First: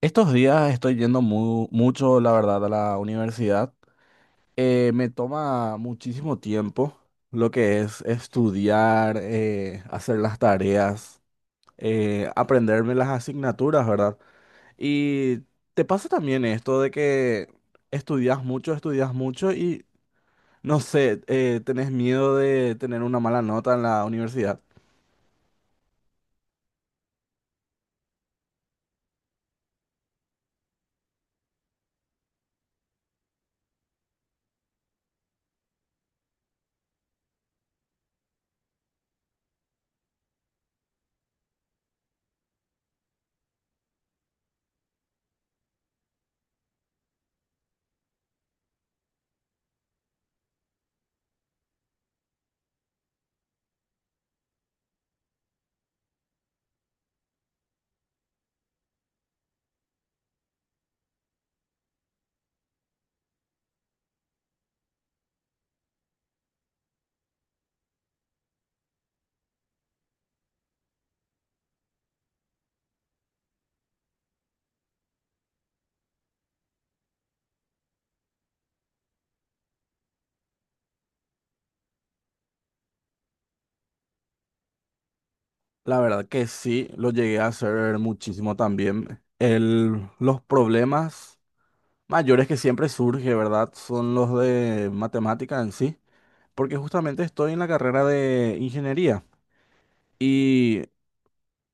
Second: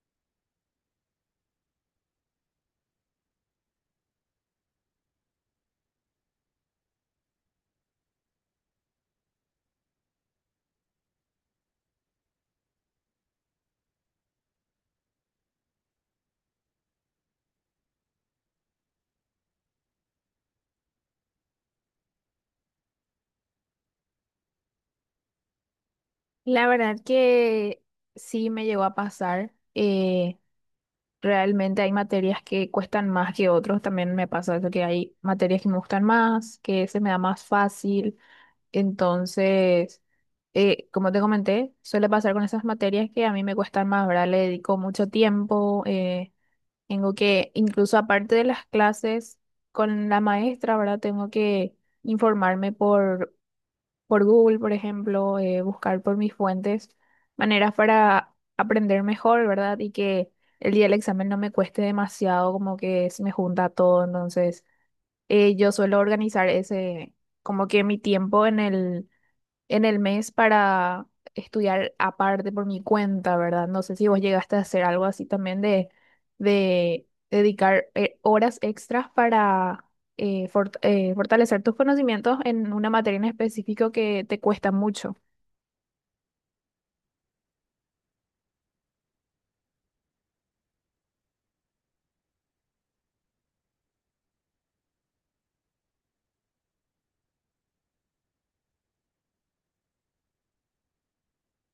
Estos días estoy yendo mucho, la verdad, a la universidad. Me toma muchísimo tiempo lo que es estudiar, hacer las tareas, aprenderme las asignaturas, ¿verdad? Y te pasa también esto de que estudias mucho y, no sé, tenés miedo de tener una mala nota en la universidad. La verdad que sí me llegó a pasar. Realmente hay materias que cuestan más que otros. También me pasa eso, que hay materias que me gustan más, que se me da más fácil. Entonces, como te comenté, suele pasar con esas materias que a mí me cuestan más, ¿verdad? Le dedico mucho tiempo. Tengo que, incluso aparte de las clases con la maestra, ¿verdad? Tengo que informarme por Google, por ejemplo, buscar por mis fuentes maneras para aprender mejor, ¿verdad? Y que el día del examen no me cueste demasiado, como que se me junta todo. Entonces, yo suelo organizar ese, como que mi tiempo en el mes para estudiar aparte por mi cuenta, ¿verdad? No sé si vos llegaste a hacer algo así también de dedicar horas extras para fortalecer tus conocimientos en una materia en específico que te cuesta mucho. La verdad que sí, lo llegué a hacer muchísimo también. Los problemas mayores que siempre surge, ¿verdad? Son los de matemática en sí, porque justamente estoy en la carrera de ingeniería y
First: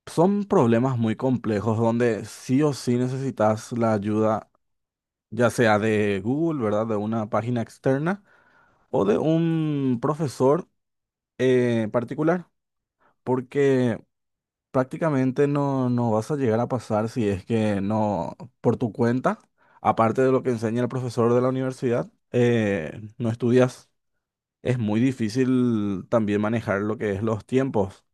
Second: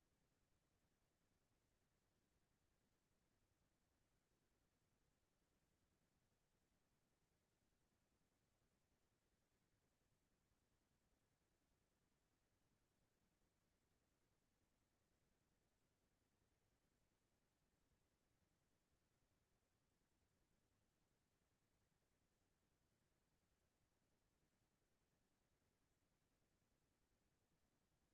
son problemas muy complejos donde sí o sí necesitas la ayuda, ya sea de Google, ¿verdad? De una página externa o de un profesor particular, porque prácticamente no vas a llegar a pasar si es que no por tu cuenta, aparte de lo que enseña el profesor de la universidad, no estudias. Es muy difícil también manejar lo que es los tiempos.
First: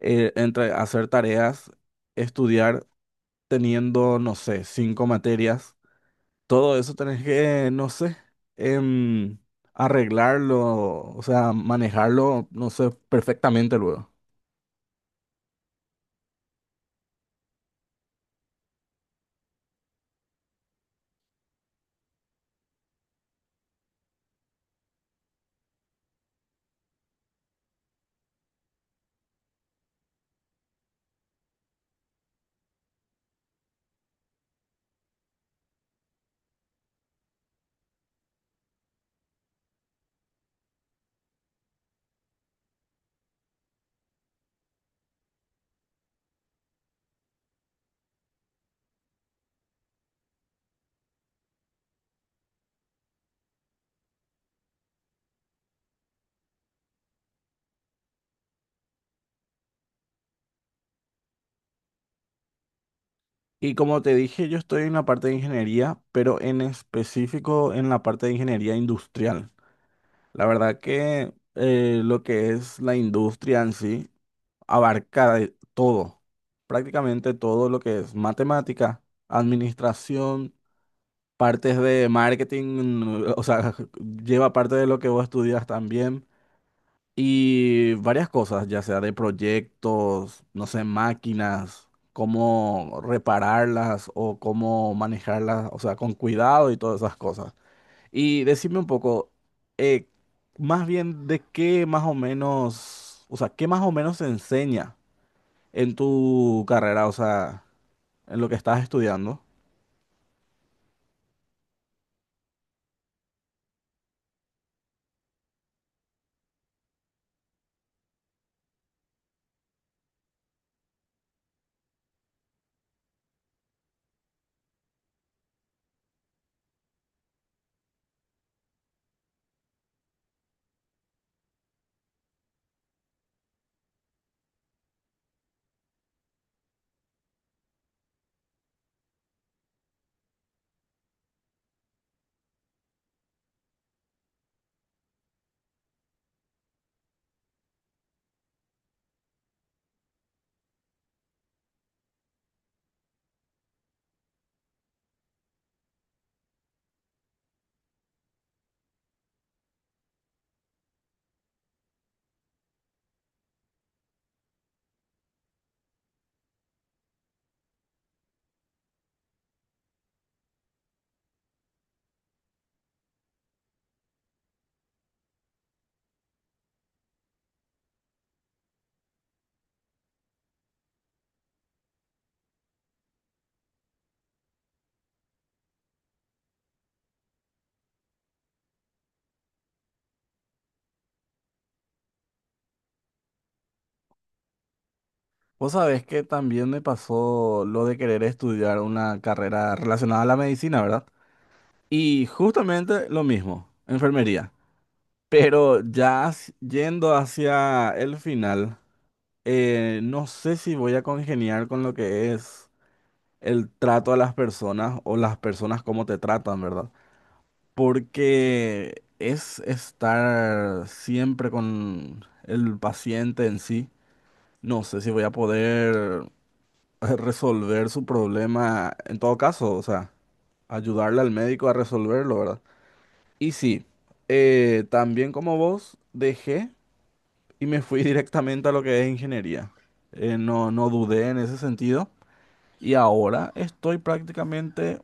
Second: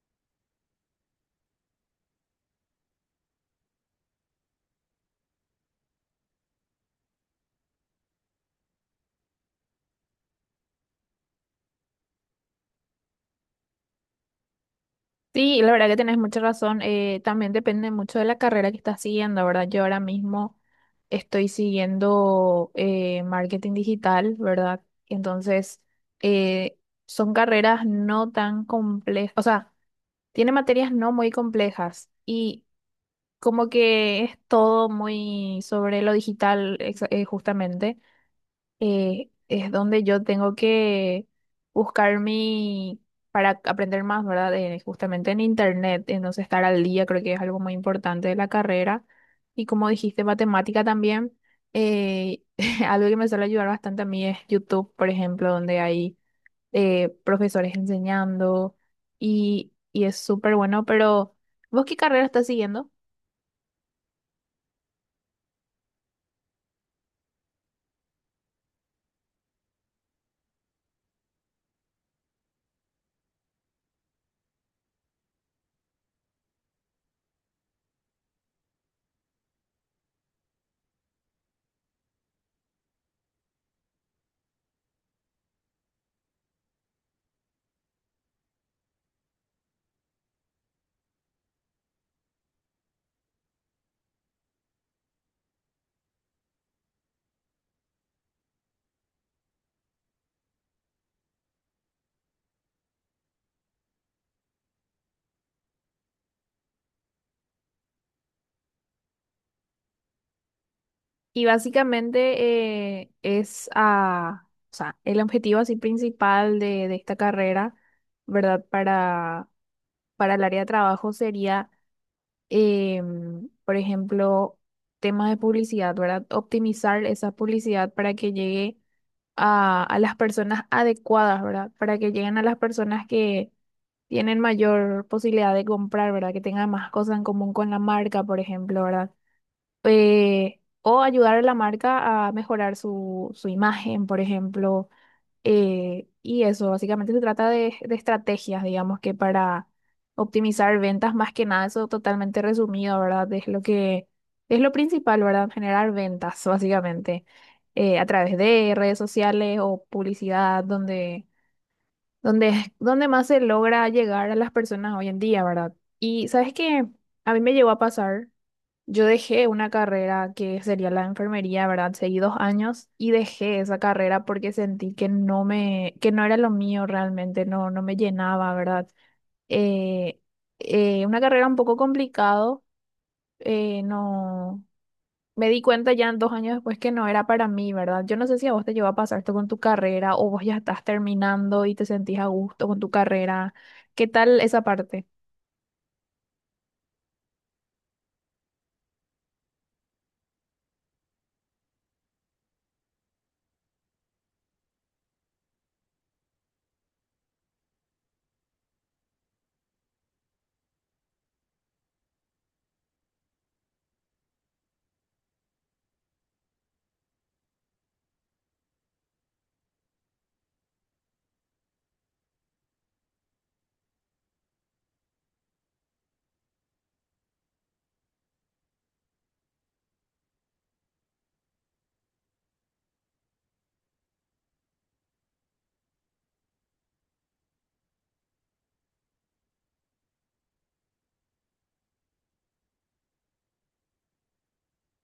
Entre hacer tareas, estudiar teniendo, no sé, 5 materias, todo eso tenés que, no sé, em, arreglarlo, o sea, manejarlo, no sé, perfectamente luego. Sí, la verdad que tenés mucha razón. También depende mucho de la carrera que estás siguiendo, ¿verdad? Yo ahora mismo estoy siguiendo marketing digital, ¿verdad? Entonces, eh, son carreras no tan complejas, o sea, tiene materias no muy complejas y como que es todo muy sobre lo digital, justamente es donde yo tengo que buscar mi, para aprender más, ¿verdad? Justamente en internet, entonces estar al día creo que es algo muy importante de la carrera. Y como dijiste, matemática también, eh, algo que me suele ayudar bastante a mí es YouTube, por ejemplo, donde hay profesores enseñando y es súper bueno, pero ¿vos qué carrera estás siguiendo? Y como te dije, yo estoy en la parte de ingeniería, pero en específico en la parte de ingeniería industrial. La verdad que lo que es la industria en sí abarca de todo, prácticamente todo lo que es matemática, administración, partes de marketing, o sea, lleva parte de lo que vos estudias también y varias cosas, ya sea de proyectos, no sé, máquinas, cómo repararlas o cómo manejarlas, o sea, con cuidado y todas esas cosas. Y decime un poco, eh, más bien de qué más o menos, o sea, qué más o menos se enseña en tu carrera, o sea, en lo que estás estudiando. Y básicamente es a, o sea, el objetivo así principal de esta carrera, ¿verdad? Para el área de trabajo sería, por ejemplo, temas de publicidad, ¿verdad? Optimizar esa publicidad para que llegue a las personas adecuadas, ¿verdad? Para que lleguen a las personas que tienen mayor posibilidad de comprar, ¿verdad? Que tengan más cosas en común con la marca, por ejemplo, ¿verdad? O ayudar a la marca a mejorar su imagen, por ejemplo. Y eso, básicamente se trata de estrategias, digamos que para optimizar ventas, más que nada, eso totalmente resumido, ¿verdad? Es lo principal, ¿verdad? Generar ventas, básicamente, a través de redes sociales o publicidad, donde, donde más se logra llegar a las personas hoy en día, ¿verdad? Y sabes que a mí me llegó a pasar. Yo dejé una carrera que sería la enfermería, ¿verdad? Seguí 2 años y dejé esa carrera porque sentí que que no era lo mío realmente, no me llenaba, ¿verdad? Eh, una carrera un poco complicado, no, me di cuenta ya 2 años después que no era para mí, ¿verdad? Yo no sé si a vos te llevó a pasar esto con tu carrera o vos ya estás terminando y te sentís a gusto con tu carrera. ¿Qué tal esa parte? Vos sabés que también me pasó lo de querer estudiar una carrera relacionada a la medicina, ¿verdad? Y justamente lo mismo, enfermería. Pero ya yendo hacia el final, no sé si voy a congeniar con lo que es el trato a las personas o las personas cómo te tratan, ¿verdad? Porque es estar siempre con el paciente en sí. No sé si voy a poder resolver su problema en todo caso, o sea, ayudarle al médico a resolverlo, ¿verdad? Y sí, también como vos, dejé y me fui directamente a lo que es ingeniería. No dudé en ese sentido y ahora estoy prácticamente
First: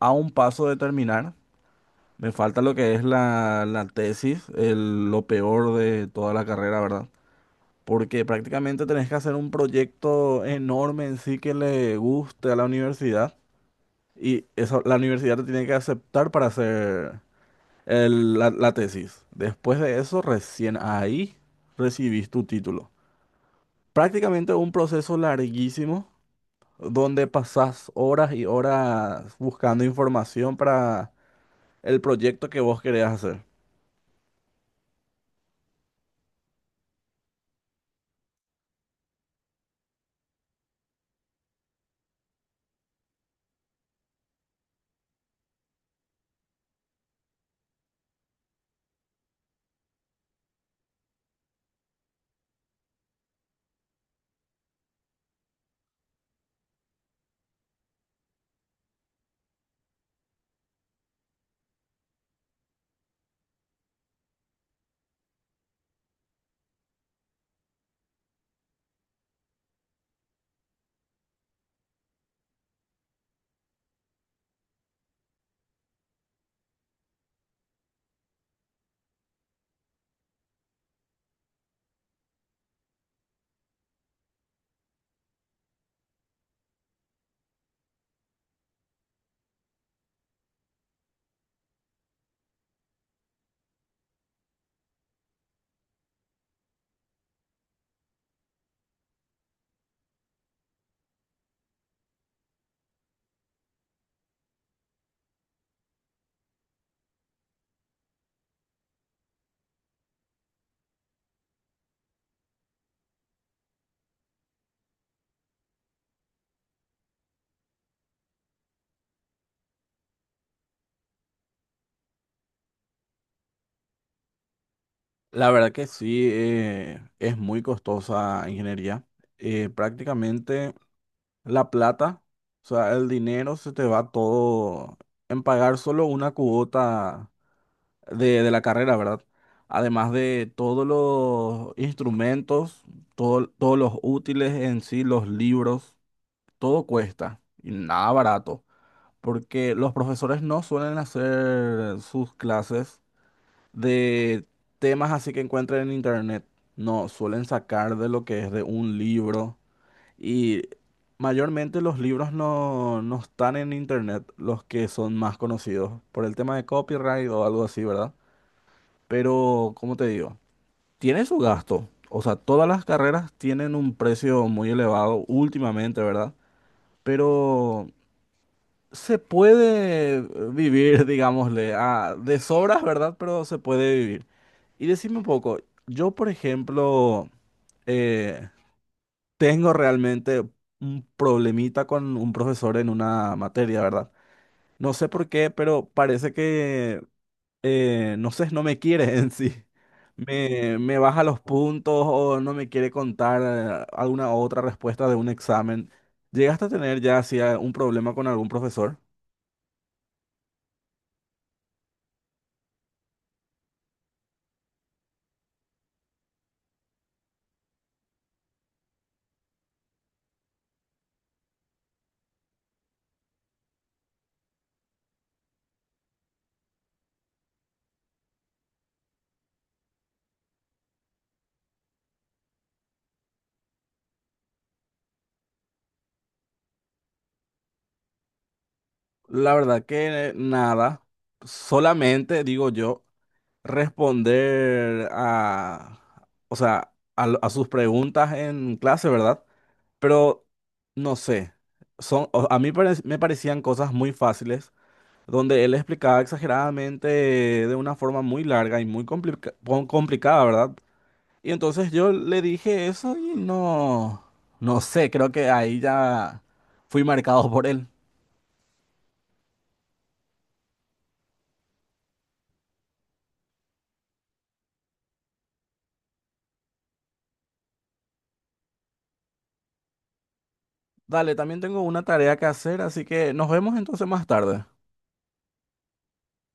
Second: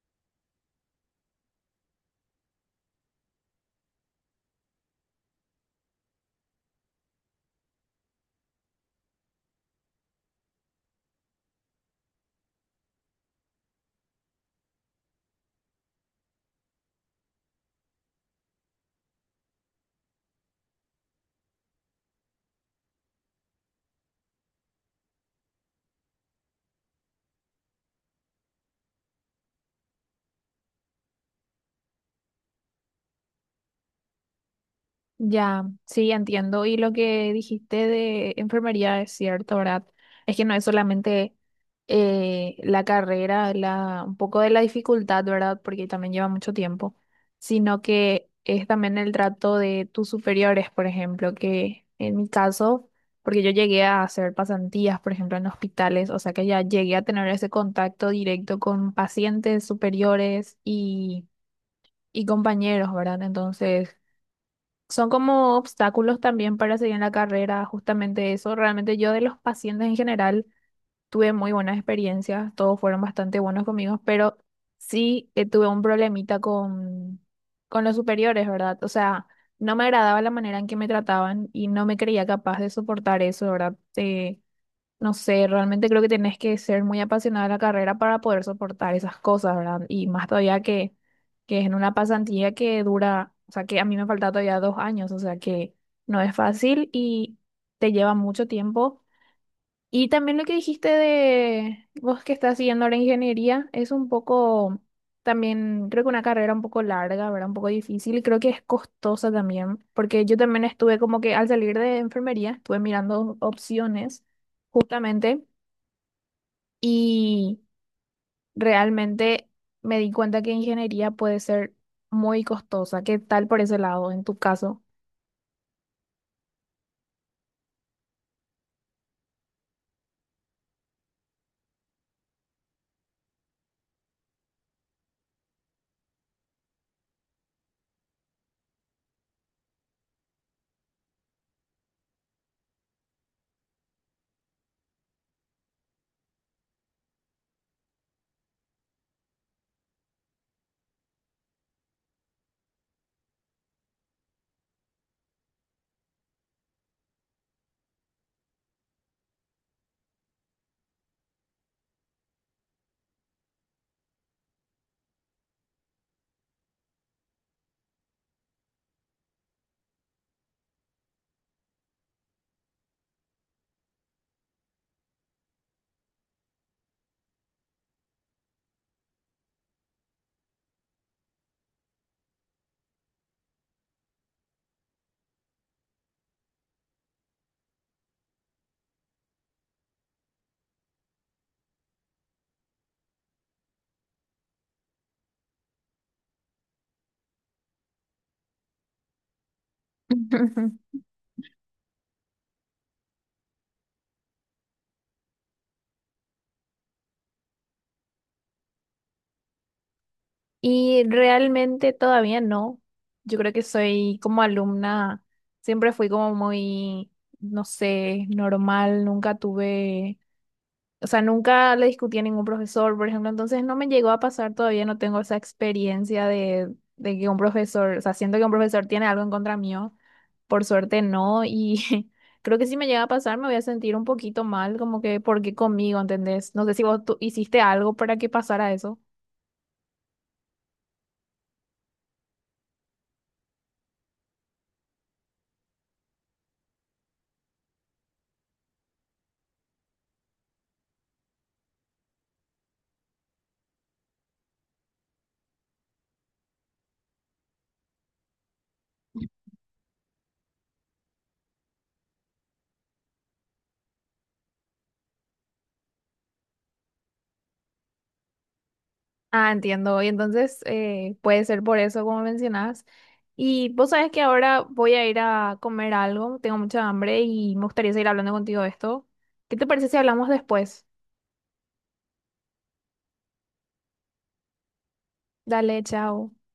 a un paso de terminar. Me falta lo que es la tesis, lo peor de toda la carrera, ¿verdad? Porque prácticamente tenés que hacer un proyecto enorme en sí que le guste a la universidad y eso la universidad te tiene que aceptar para hacer la tesis. Después de eso, recién ahí recibís tu título. Prácticamente un proceso larguísimo donde pasás horas y horas buscando información para el proyecto que vos querés hacer. Ya, sí, entiendo. Y lo que dijiste de enfermería es cierto, ¿verdad? Es que no es solamente la carrera, la, un poco de la dificultad, ¿verdad? Porque también lleva mucho tiempo, sino que es también el trato de tus superiores, por ejemplo, que en mi caso, porque yo llegué a hacer pasantías, por ejemplo, en hospitales, o sea que ya llegué a tener ese contacto directo con pacientes superiores y compañeros, ¿verdad? Entonces, son como obstáculos también para seguir en la carrera, justamente eso. Realmente yo de los pacientes en general tuve muy buenas experiencias, todos fueron bastante buenos conmigo, pero sí tuve un problemita con los superiores, ¿verdad? O sea, no me agradaba la manera en que me trataban y no me creía capaz de soportar eso, ¿verdad? No sé, realmente creo que tenés que ser muy apasionada de la carrera para poder soportar esas cosas, ¿verdad? Y más todavía que es en una pasantía que dura, o sea, que a mí me falta todavía 2 años, o sea, que no es fácil y te lleva mucho tiempo. Y también lo que dijiste de vos que estás siguiendo la ingeniería es un poco, también creo que una carrera un poco larga, ¿verdad? Un poco difícil y creo que es costosa también, porque yo también estuve como que al salir de enfermería, estuve mirando opciones justamente y realmente me di cuenta que ingeniería puede ser muy costosa. ¿Qué tal por ese lado en tu caso? La verdad que sí, es muy costosa ingeniería. Prácticamente… la plata, o sea, el dinero se te va todo en pagar solo una cuota de la carrera, ¿verdad? Además de todos los instrumentos, todos los útiles en sí, los libros, todo cuesta y nada barato, porque los profesores no suelen hacer sus clases de temas así que encuentren en internet, no, suelen sacar de lo que es de un libro. Y mayormente los libros no están en internet, los que son más conocidos, por el tema de copyright o algo así, ¿verdad? Pero, ¿como te digo? Tiene su gasto. O sea, todas las carreras tienen un precio muy elevado últimamente, ¿verdad? Pero se puede vivir, digámosle, a, de sobras, ¿verdad? Pero se puede vivir. Y decime un poco, yo, por ejemplo, eh, tengo realmente un problemita con un profesor en una materia, ¿verdad? No sé por qué, pero parece que, no sé, no me quiere en sí. Me baja los puntos o no me quiere contar alguna otra respuesta de un examen. ¿Llegaste a tener ya así un problema con algún profesor? Y realmente todavía no. Yo creo que soy como alumna, siempre fui como muy, no sé, normal, nunca tuve. O sea, nunca le discutí a ningún profesor, por ejemplo, entonces no me llegó a pasar todavía, no tengo esa experiencia de que un profesor, o sea, siento que un profesor tiene algo en contra mío, por suerte no, y creo que si me llega a pasar me voy a sentir un poquito mal, como que, ¿por qué conmigo? ¿Entendés? No sé si vos tú hiciste algo para que pasara eso. La verdad que nada, solamente digo yo, responder a, o sea, a sus preguntas en clase, ¿verdad? Pero no sé, son, a mí me parecían cosas muy fáciles, donde él explicaba exageradamente de una forma muy larga y muy complicada, ¿verdad? Y entonces yo le dije eso y no, no sé, creo que ahí ya fui marcado por él. Ah, entiendo, y entonces puede ser por eso, como mencionás. Y vos sabés que ahora voy a ir a comer algo, tengo mucha hambre y me gustaría seguir hablando contigo de esto. ¿Qué te parece si hablamos después? Dale, también tengo una tarea que hacer, así que nos vemos entonces más tarde. Dale, chao.